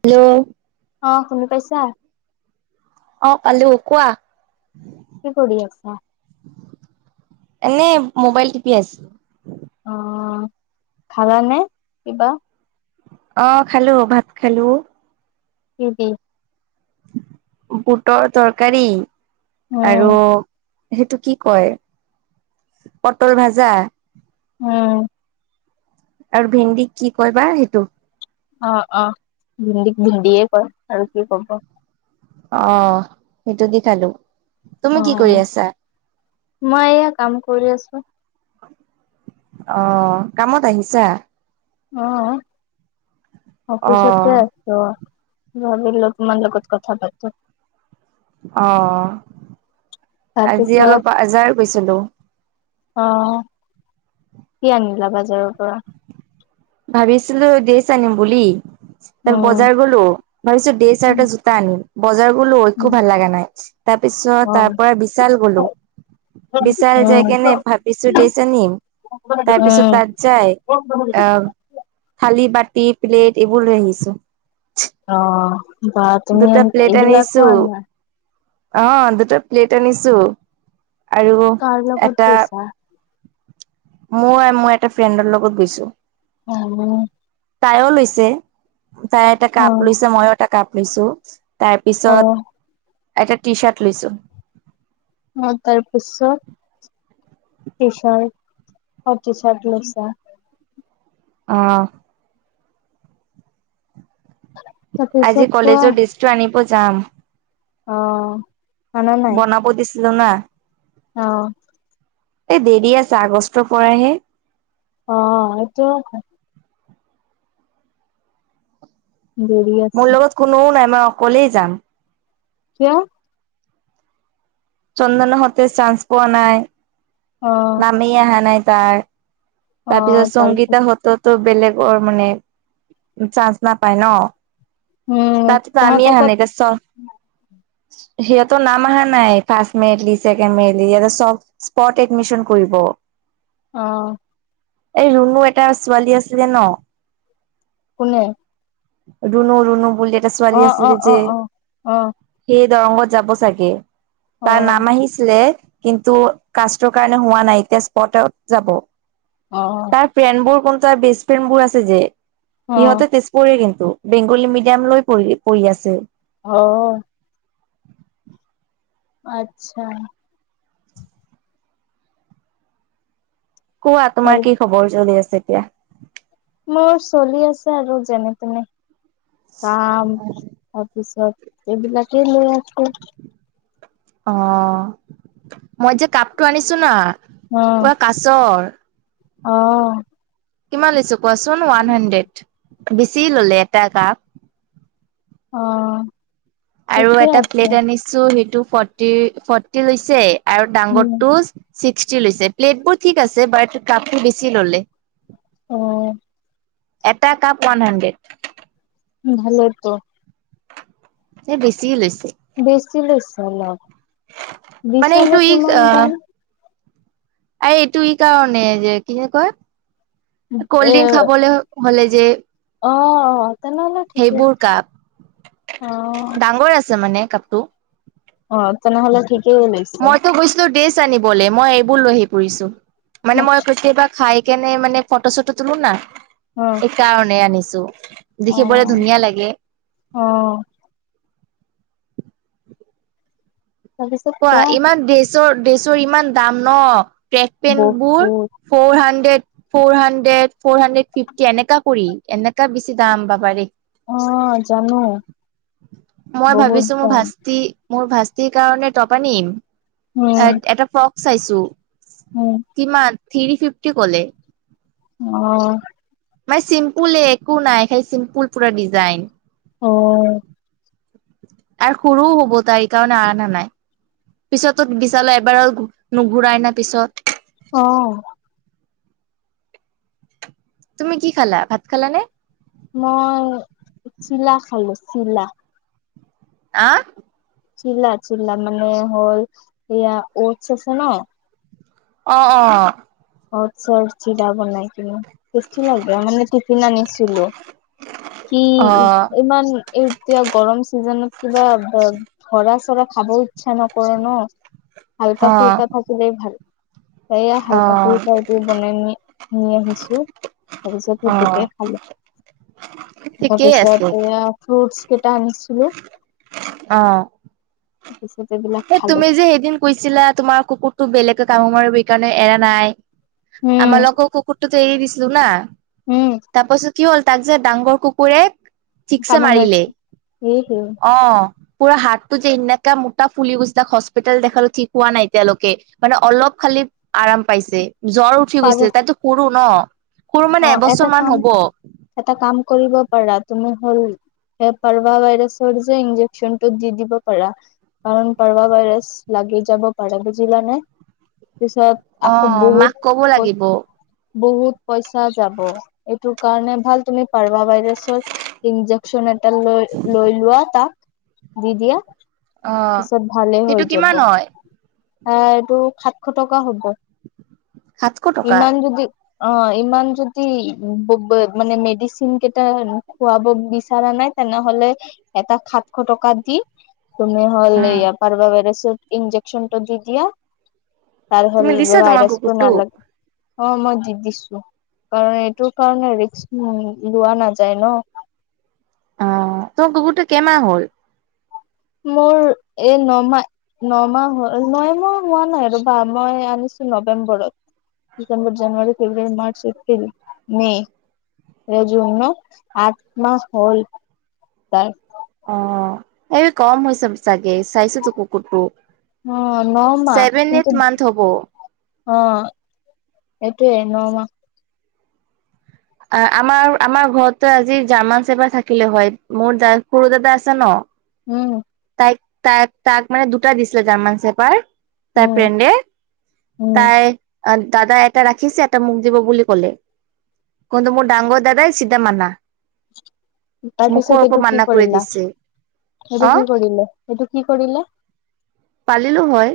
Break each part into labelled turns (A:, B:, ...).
A: Hello
B: অ শুনি পাইছা
A: অ আলু কোৱা
B: কি কৰি আছা?
A: এনেই মোবাইল টিপি আছো।
B: অ খালা নে কিবা?
A: অ খালো ভাত খালো
B: উ কি?
A: বুটৰ তৰকাৰী।
B: উম
A: আৰু সেইটো কি কয় পটল ভাজা?
B: উম
A: আৰু ভেণ্ন্দি কি কয় বা সেইটো
B: অ অ ভিন্দী ভিন্দিয়ে ক আৰু কি কব।
A: অ সেইটো দি খালো। তুমি
B: অ
A: কি কৰি আছা
B: মই এয়া কাম কৰি আছো। [unintelligible]
A: অ কামত আহিছা?
B: অহ
A: অ
B: অফিছতে আছ? ভাবিলোঁ তোমাৰ লগত লগত কথা পাতো
A: অহ আজি
B: তাৰপিছত
A: অলপ বাজাৰ গৈ।
B: অ কি আনিলা বাজাৰৰ পৰা?
A: ভাবিছিলো ড্ৰেছ আনিম বুলি তাৰ
B: উম
A: বজাৰ গলো ভাবিছো দে চাৰট য়ে জোতা আনিম বজাৰ গলো একো ভাল লগা নাই। তাৰ পিছত
B: অ
A: তাৰ পৰা বিশাল গলো
B: উম
A: বিশাল যাই কেনে ভাবিছো ড্ৰেছ আনিম
B: অ
A: তাৰপিছত তাত যাই আহ থালি বাটি প্লেট এইবোৰ লৈ আহিছোঁ।
B: অ বা তুমি
A: প্লেট
B: এই বিলাকো
A: আনিছো
B: আনা।
A: অ দুটা প্লেট আনিছো আৰু
B: কাৰ লগত
A: এটা
B: গৈছা
A: মই আৰু মই এটা ফ্ৰেণ্ডৰ লগত গৈছো।
B: জানো
A: তাইয় লৈছে তাইে এটা কাপ
B: অ',
A: লৈছে মইও এটা কাপ [unintelligible] তাৰপিছত
B: অ',
A: এটা টি শাৰ্ট লৈছো
B: অঁ তাৰপিছত টি চাৰ্ট টি চাৰ্ট লৈচা
A: অঁ
B: তাৰপিছত
A: আজি কলেজৰ লিষ্টটো আনিব যাম
B: আঁহ
A: বনপতি না
B: অ',
A: এ দেৰি আছে আগষ্টৰ পৰাহে
B: অঁ এইটো দেৰি আছে,
A: মোৰ লগত কোনোওঁ নাই মই অকলেই যাম
B: কিয়
A: চন্দনে হাতে চান্স পোৱা নাই।
B: অ',
A: নামেই আহা নাই। তাৰ
B: অ',
A: তাৰপিছত
B: তাৰপি
A: সংগীতা হত তো বেলেগৰ, মানে চাঞ্চ নাপায় ন,
B: উম,
A: তাত এতিয়া আমি
B: তাহাঁতে
A: অহা
B: ক'ত
A: নাই এতিয়া চ সিহঁতৰ নাম অহা নাই, first merit list, second merit list ইয়াতে স্পট এডমিশন কৰিব।
B: অঁ'
A: এই ৰুনু এটা ছোৱালী আছিলে ন,
B: কোনে
A: ৰুনু ৰুনু বুলি টা
B: অ',
A: আছিল
B: অ',
A: যে,
B: অ', অ'। অ',
A: সে দৰংগত যাব চাগে। তাৰ
B: অ',
A: নাম আহিছিলে, কিন্তু কাষ্টৰ কাৰণে হোৱা নাই, এতিয়া স্পটত যাব।
B: অ',
A: তাৰ ফ্ৰেণ্ডবোৰ কোন তাৰ বেষ্ট ফ্ৰেণ্ড বোৰ আছে যে-
B: অ',
A: সিহঁতে তেজপুৰৰে, বেংগলী মিডিয়াম লৈ পঢি পঢ়ি আছে।
B: অঁ' আচ্ছা
A: কোৱা? তোমাৰ
B: তাৰ
A: কি খবৰ চলি আছে। যেতিয়া
B: মোৰ চলি আছে আৰু যেনে তেনে। কাম, তাৰপিছত- এইবিলাকেই লৈ আকৌ
A: অ' মই যে কাপটো আনিছো ন,
B: অ',
A: পুৰা কাছৰ
B: অ'
A: কিমান লিছু? পচন ওৱান হণ্ড্ৰেড। বেছি ললে, এটা কাপ
B: অ'
A: আৰু
B: ঠিকে
A: এটা
B: আছে
A: প্লেট আনিছো সেইটো ফৰ্টি ফৰ্টি লৈছে, আৰু ডাঙৰ
B: উম,
A: টোচ ছিক্সটি লৈছে। প্লেট বোৰ ঠিক আছে বাট কাপটো বেছি ল'লে।
B: অ
A: এটা কাপ ওৱান হাণ্ড্ৰেড
B: ভালেতো
A: এ বেছি লৈছে
B: বেছি লৈছে ন
A: মানে এইটো
B: বিশালত
A: ই
B: কিমান দান?
A: আ এইটো ই কাৰণে যে কি যে কয়
B: এ
A: ক'ল্ড ড্ৰিংক খাবলৈ হ'লে যে
B: অ অ তেনেহ'লে ঠিকেই
A: সেইবোৰ কাপ
B: অ
A: টো
B: অ', তেনেহলে ঠিক
A: মইতো গৈছিলো ড্ৰেচ জানিবলে মই এইবোৰ লৈ আহি ফুৰিছো মানে মই [unintelligible] এটাক খাই কেনে মানে ফটো চটো তোলো নাই
B: অ',
A: সেইকাৰণে আনিছো। যৌ দেখিবলৈ
B: অ'।
A: ধুনীয়া লাগে
B: অ',
A: কোৱা ইমান ড্ৰেচৰ ড্ৰেচ টোৰ ইমান দাম ন ট্ৰেক পেণ্টবোৰ
B: বহুত
A: four hundred four hundred four hundred fifty এনেকা কৰি এনেক- বেছি দাম বা পাৰি
B: অ', জানো
A: মই
B: বহুত
A: ভাবিছো মোৰ
B: দাম
A: ভাস্তি মোৰ ভাস্তিৰ কাৰণে। টপ আনিম। এ
B: উম,
A: এটা ফক। চাইছোঁ।
B: উম,
A: কিমান? থ্ৰী ফিফটি কলে।
B: অ।
A: মা চিম্পুলে একো নাই সেই চিম্পুল পুৰা ডিজাইন।
B: অ।
A: আৰু সৰুও হ'ব তাই কাৰণে অনা নাই। পিছতোত বিচালে এবাৰ নুঘূৰাই না পিছত।
B: অহ!
A: তুমি কি খালা? ভাত খালা নে?
B: মই চিলা খালো চিলা।
A: আহ?
B: চিলা, চিল্লা মানে হ'ল ইয়া অতচ আছে ন।
A: অ অ।
B: অতচৰ চিলা বনাই কিনে। টেষ্টি লাগে, মানে টিফিন আনিছিলো। কি?
A: অ
B: ইমান এতিয়া গৰম চিজনত। কিবা ধৰা চৰা খাব ইচ্ছা নকৰ ন।
A: অ
B: হাল্কা ফুল্কা থাকিলেই ভাল। সেইয়া হলকা। [unintelligible] [unintelligible]
A: অ
B: আছোঁ
A: অ
B: [unintelligible] তা
A: ঠিকেই
B: পিছত
A: আছে
B: সেইয়া। ফ্ৰুতচ কেইটা আনিছিলো।
A: [unintelligible] অ
B: তাৰপিছত এইবিলাক
A: এ
B: খালো
A: তুমি যে সেইদিন কৈছিলা, তোমাৰ কুকুৰটো বেলেগ। [unintelligible] মাৰ বি কাৰণে এৰা নাই। আম
B: উম
A: লক কুকুৰটোক এৰি দিছিলো না।।
B: উম
A: তাপাছত। কি হ'ল? তাক যে ডাঙৰ কুকুৰে। ঠিকছে
B: কামোৰ
A: মাৰিলে,
B: মাৰিছে এই
A: অ। পুৰা হাতটো যে এনকা। টা ফুলি গুচি তাক হস্পিতেল দেখালো, ঠিক হোৱা নাই তেওঁলোকে মানে অলপ খালি আৰাম পাইছে। জ্বৰ উঠি
B: পাৰ
A: গৈছিলে তাইতো সুৰো ন', [unintelligible]
B: অ,
A: এবছৰ
B: এটা
A: মান
B: কাম,
A: হ'ব
B: এটা কাম কৰিব, পাৰা তুমি হল হে পাৰবা ভাইৰাছৰ যে ইনজেকচন টো দি দিব পাৰা কাৰণ পাৰবা ভাইৰাছ লাগি যাব পাৰে বুজিলা নে?
A: অ', মাক কব লাগিব।
B: বহুত, পইচা যাব এইটো কাৰণে ভাল তুমি, পাৰবা ভাইৰাছৰ ইন্জেকচন এটা লৈ -লৈ লোৱা তাক, দি - দিয়া
A: অ',
B: পিছত ভালে
A: সেইটো
B: হৈ যাব
A: কিমান হয়।
B: আহ ', এইটো সাতশ টকা হ'ব।
A: সাতশ টকা?
B: ইমান যদি অ', ইমান যদি মানে মেডিচিন কেইটা খুৱাব বিচৰা নাই তেনেহলে এটা সাতশ টকা দি, তুমি হ'ল
A: উম,
B: এইয়া পাৰবা ভাইৰাছ, ইঞ্জেকচনটো দি দিয়া, তাৰহ'ল
A: তুমি দিছা তোমাৰ
B: ভাইৰাছটো
A: কুকুৰটোক?
B: নালাগে। অ', মই দি দিছোঁ। কাৰণ এইটোৰ কাৰণে ৰিক্স লোৱা নাযায় ন',
A: অ ', তোমাৰ কুকুৰটো কেমাহ হ'ল?
B: মোৰ এই ন -মাহ, নমাহ হ'ল। ন মাহ হোৱা নাই ৰবা মই আনিছো নৱেম্বৰত। December, January, February, March, April, May, এই জুন আঠ মাহ হ'ল তাৰ।
A: অহ ', এই কম হৈছে চাগে চাইচোতো কুকুৰটো।
B: অহ ', ন- মাহ
A: ছেভেন এইট
B: কিন্তু,
A: মান্থ হ'ব।
B: অ', এইটোৱে ন- মাহ
A: আমাৰ- আমাৰ ঘৰত আজি জাৰ্মান -চেবাৰ থাকিলে হয়, মোৰ সৰু দাদা আছে ন, '
B: উম, '
A: তাই তাইক তাক মানে দুটা দিছিলে জাৰ্মান চেপাৰ। তাৰ
B: উম
A: ফ্ৰেনদে
B: উম
A: তাই, দাদাই এটা ৰাখিছে এটা মোক দিব বুলি কলে। কন্তু মোৰ ডাঙৰ দাদাই চিধা মানা,
B: তাৰ
A: মুখৰ
B: পিছত
A: ওপৰত
B: এইটো কি
A: মানা কৰি
B: কৰিলা,
A: দিছে অ
B: এইটো কি কৰিলে? এইটো কি কৰিলে?
A: পালিলো হয়।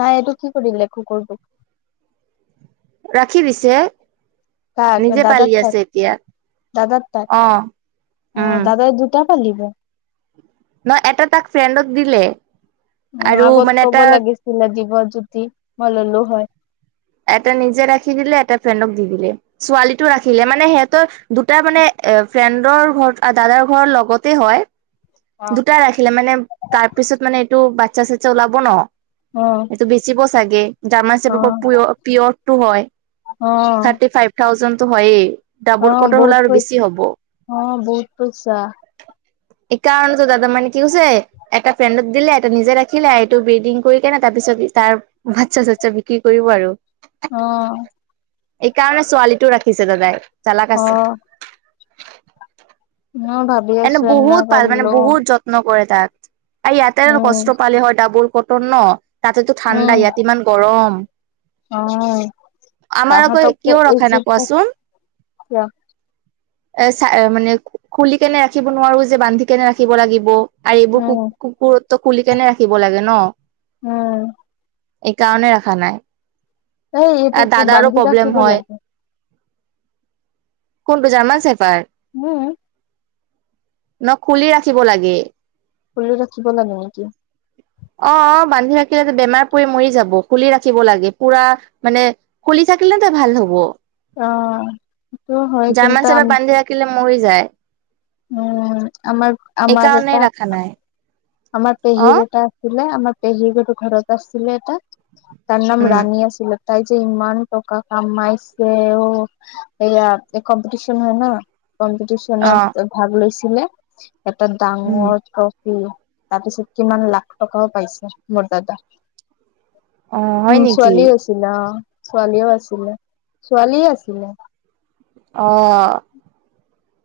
B: নাই এইটো কি কৰিলে কুকুৰটোক?
A: ৰাখি দিছে।
B: কাক
A: নিজে পালি
B: দাদাৰ তাক,
A: আছে এতিয়া
B: দাদাৰ তাক
A: অ
B: অ
A: উম
B: ', দাদাই দুটা, পালিব।
A: ন', এটা তাক ফ্ৰেণ্ডক দিলে। আৰু
B: আগত
A: মানে
B: ক'ব
A: এটা
B: লাগিছিলে দিব যদি, মই ল'লো হয়।
A: এটা নিজে ৰাখি দিলে, এটা ফ্ৰেণ্ডক দি দিলে। ছোৱালীটো ৰাখিলে, মানে সিহঁতৰ দুটা মানে, এ ফ্ৰেণ্ডৰ ঘৰ, দাদাৰ ঘৰৰ লগতে হয়।
B: অ
A: দুটাই ৰাখিলে মানে, তাৰ পিছত মানে এইটো বা [unintelligible] ওলাব ন।
B: অ
A: এইটো বেছি বস্ চাগে।
B: অ
A: জামাচেবকক পিয়ৰটো হয়,
B: অ
A: থাৰ্টি ফাইভ থাউজেণ্ড তো হয়য়ে।
B: অ বহুত, অ বহুত পইচা।
A: এই কাৰণেতো দাদা মানে কি কৰিছে, এটা ফ্ৰেণ্ডক দিলে, এটা নিজে ৰাখিলে, এইটো ব্ৰডিং কৰি কিনে তাৰপিছত তাৰ বাচ্ছা চচ্ছা বিক্ৰী কৰিব আৰু।
B: অ'হ।
A: এইকাৰণে ছোৱালীটো ৰাখিছে দাদাই। জালক
B: অ
A: আছে।
B: মই ভাবি
A: এনে
B: আছো
A: বহুত ভাল মানে,
B: লম
A: বহুত যত্ন কৰে। তাত। এই ইয়াতে আৰু
B: উম
A: কষ্ট পালে হয়, ডাবুল। কটত ন। তাতেতো
B: উম
A: ঠাণ্ডা, ইয়াত ইমান গৰম।
B: অ,
A: আমাৰ আকৌ
B: তাহতকো
A: কিয়
B: এই
A: ৰখা নাই
B: [unintelligible]
A: কোৱাচোন
B: কিয়?
A: মানে খুলি কেনে ৰাখিব নোৱাৰো যে, বান্ধি কেনে ৰাখিব লাগিব। আৰু এইবোৰ কু, কুকুৰ ত খুলি কেনে ৰাখিব লাগে ন?
B: উম!
A: এই কাৰণে ৰাখা নাই।
B: এই এইটো
A: আৰু দাদাৰো
B: বান্ধি
A: প্ৰব্লেম
B: ৰাখিব
A: হয়
B: লাগে।
A: কোনটো জাৰ্মান ছেফাৰ্ড?
B: উম।
A: ন খুলি ৰাখিব লাগে।
B: খুলি ৰাখিব লাগে নেকি?
A: অ অ বান্ধি ৰাখিলে বেমাৰ পৰি মৰি যাব, খুলি ৰাখিব লাগে। পুৰা মানে খুলি থাকিলেতে ভাল হ'ব।
B: অঁ!
A: জাৰ্মান চেফাৰ্ড বান্ধি ৰাখিলে মৰি যায়।
B: উম আমাৰ আমাৰ
A: এইকাৰণে
B: এটা
A: ৰাখা নাই
B: আমাৰ
A: অ
B: পেহীৰ এটা আছিলে আমাৰ ঘৰত আছিলছিলে এটা তাৰ নাম
A: উম
B: ৰাণী আছিল। তাই যে ইমান টকা কামাইছে এইয়া কম্পিটিশন হয় ন
A: অ
B: কম্পিটিশনত ভাগ লৈছিল। [inaudible] এটা
A: উম
B: ডাঙৰ উম তাৰ পিছত কিমান লাখ টকাওঁ পাইছে মোৰ দাদা
A: অ হয়
B: উম
A: নেকি
B: ছোৱালী আছিলা। ছোৱালীওঁ আছিলে ছোৱালী আছিলে
A: অঁ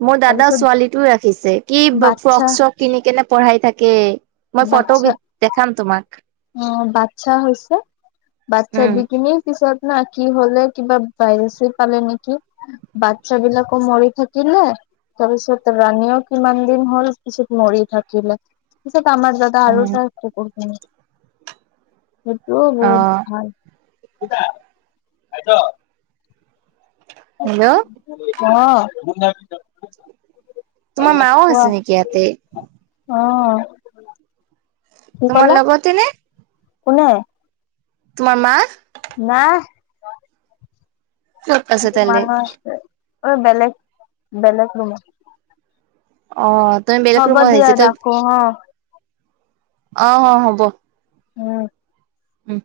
A: মোৰ দাদা
B: তাৰপিছত
A: ছোৱালীটোও ৰাখিছে কি
B: বাচ্ছা
A: ফৰক চক কিনিনে প চাই থাকে মই ফটো দেখাম তোমাক
B: অঁ বাচ্ছা হৈছে বাচ্ছাৰ
A: উম
B: দিকিনে তাৰ পিছত না কি হলে কিবা ভাইৰেছে পালে নেকি বাচ্ছ বিলাকো মৰি থাকিলে তাৰপিছত ৰাণীও কিমান দিন হল পিছত মৰি থাকিলে তাৰ মাজতে
A: অ
B: আৰু এটা কি হয় সেইটোও
A: অ
B: বহুত ভাল কা তাই [inaudible]
A: হেল্ল'
B: অঃ ম [inaudible]
A: তোমাৰ মাওঁ আছে নেকি ইয়াতে
B: অঁ
A: তোমাৰ লগতে নে
B: কোনে
A: তোমাৰ মা
B: নাই
A: ক'ত আছে
B: মা
A: তালে
B: হৈ আছে অঁ বেলেগ বেলেগ ৰুম
A: অঁ
B: হ'ব দিয়া ৰাখো অ
A: অ অ হ'ব
B: উম
A: উম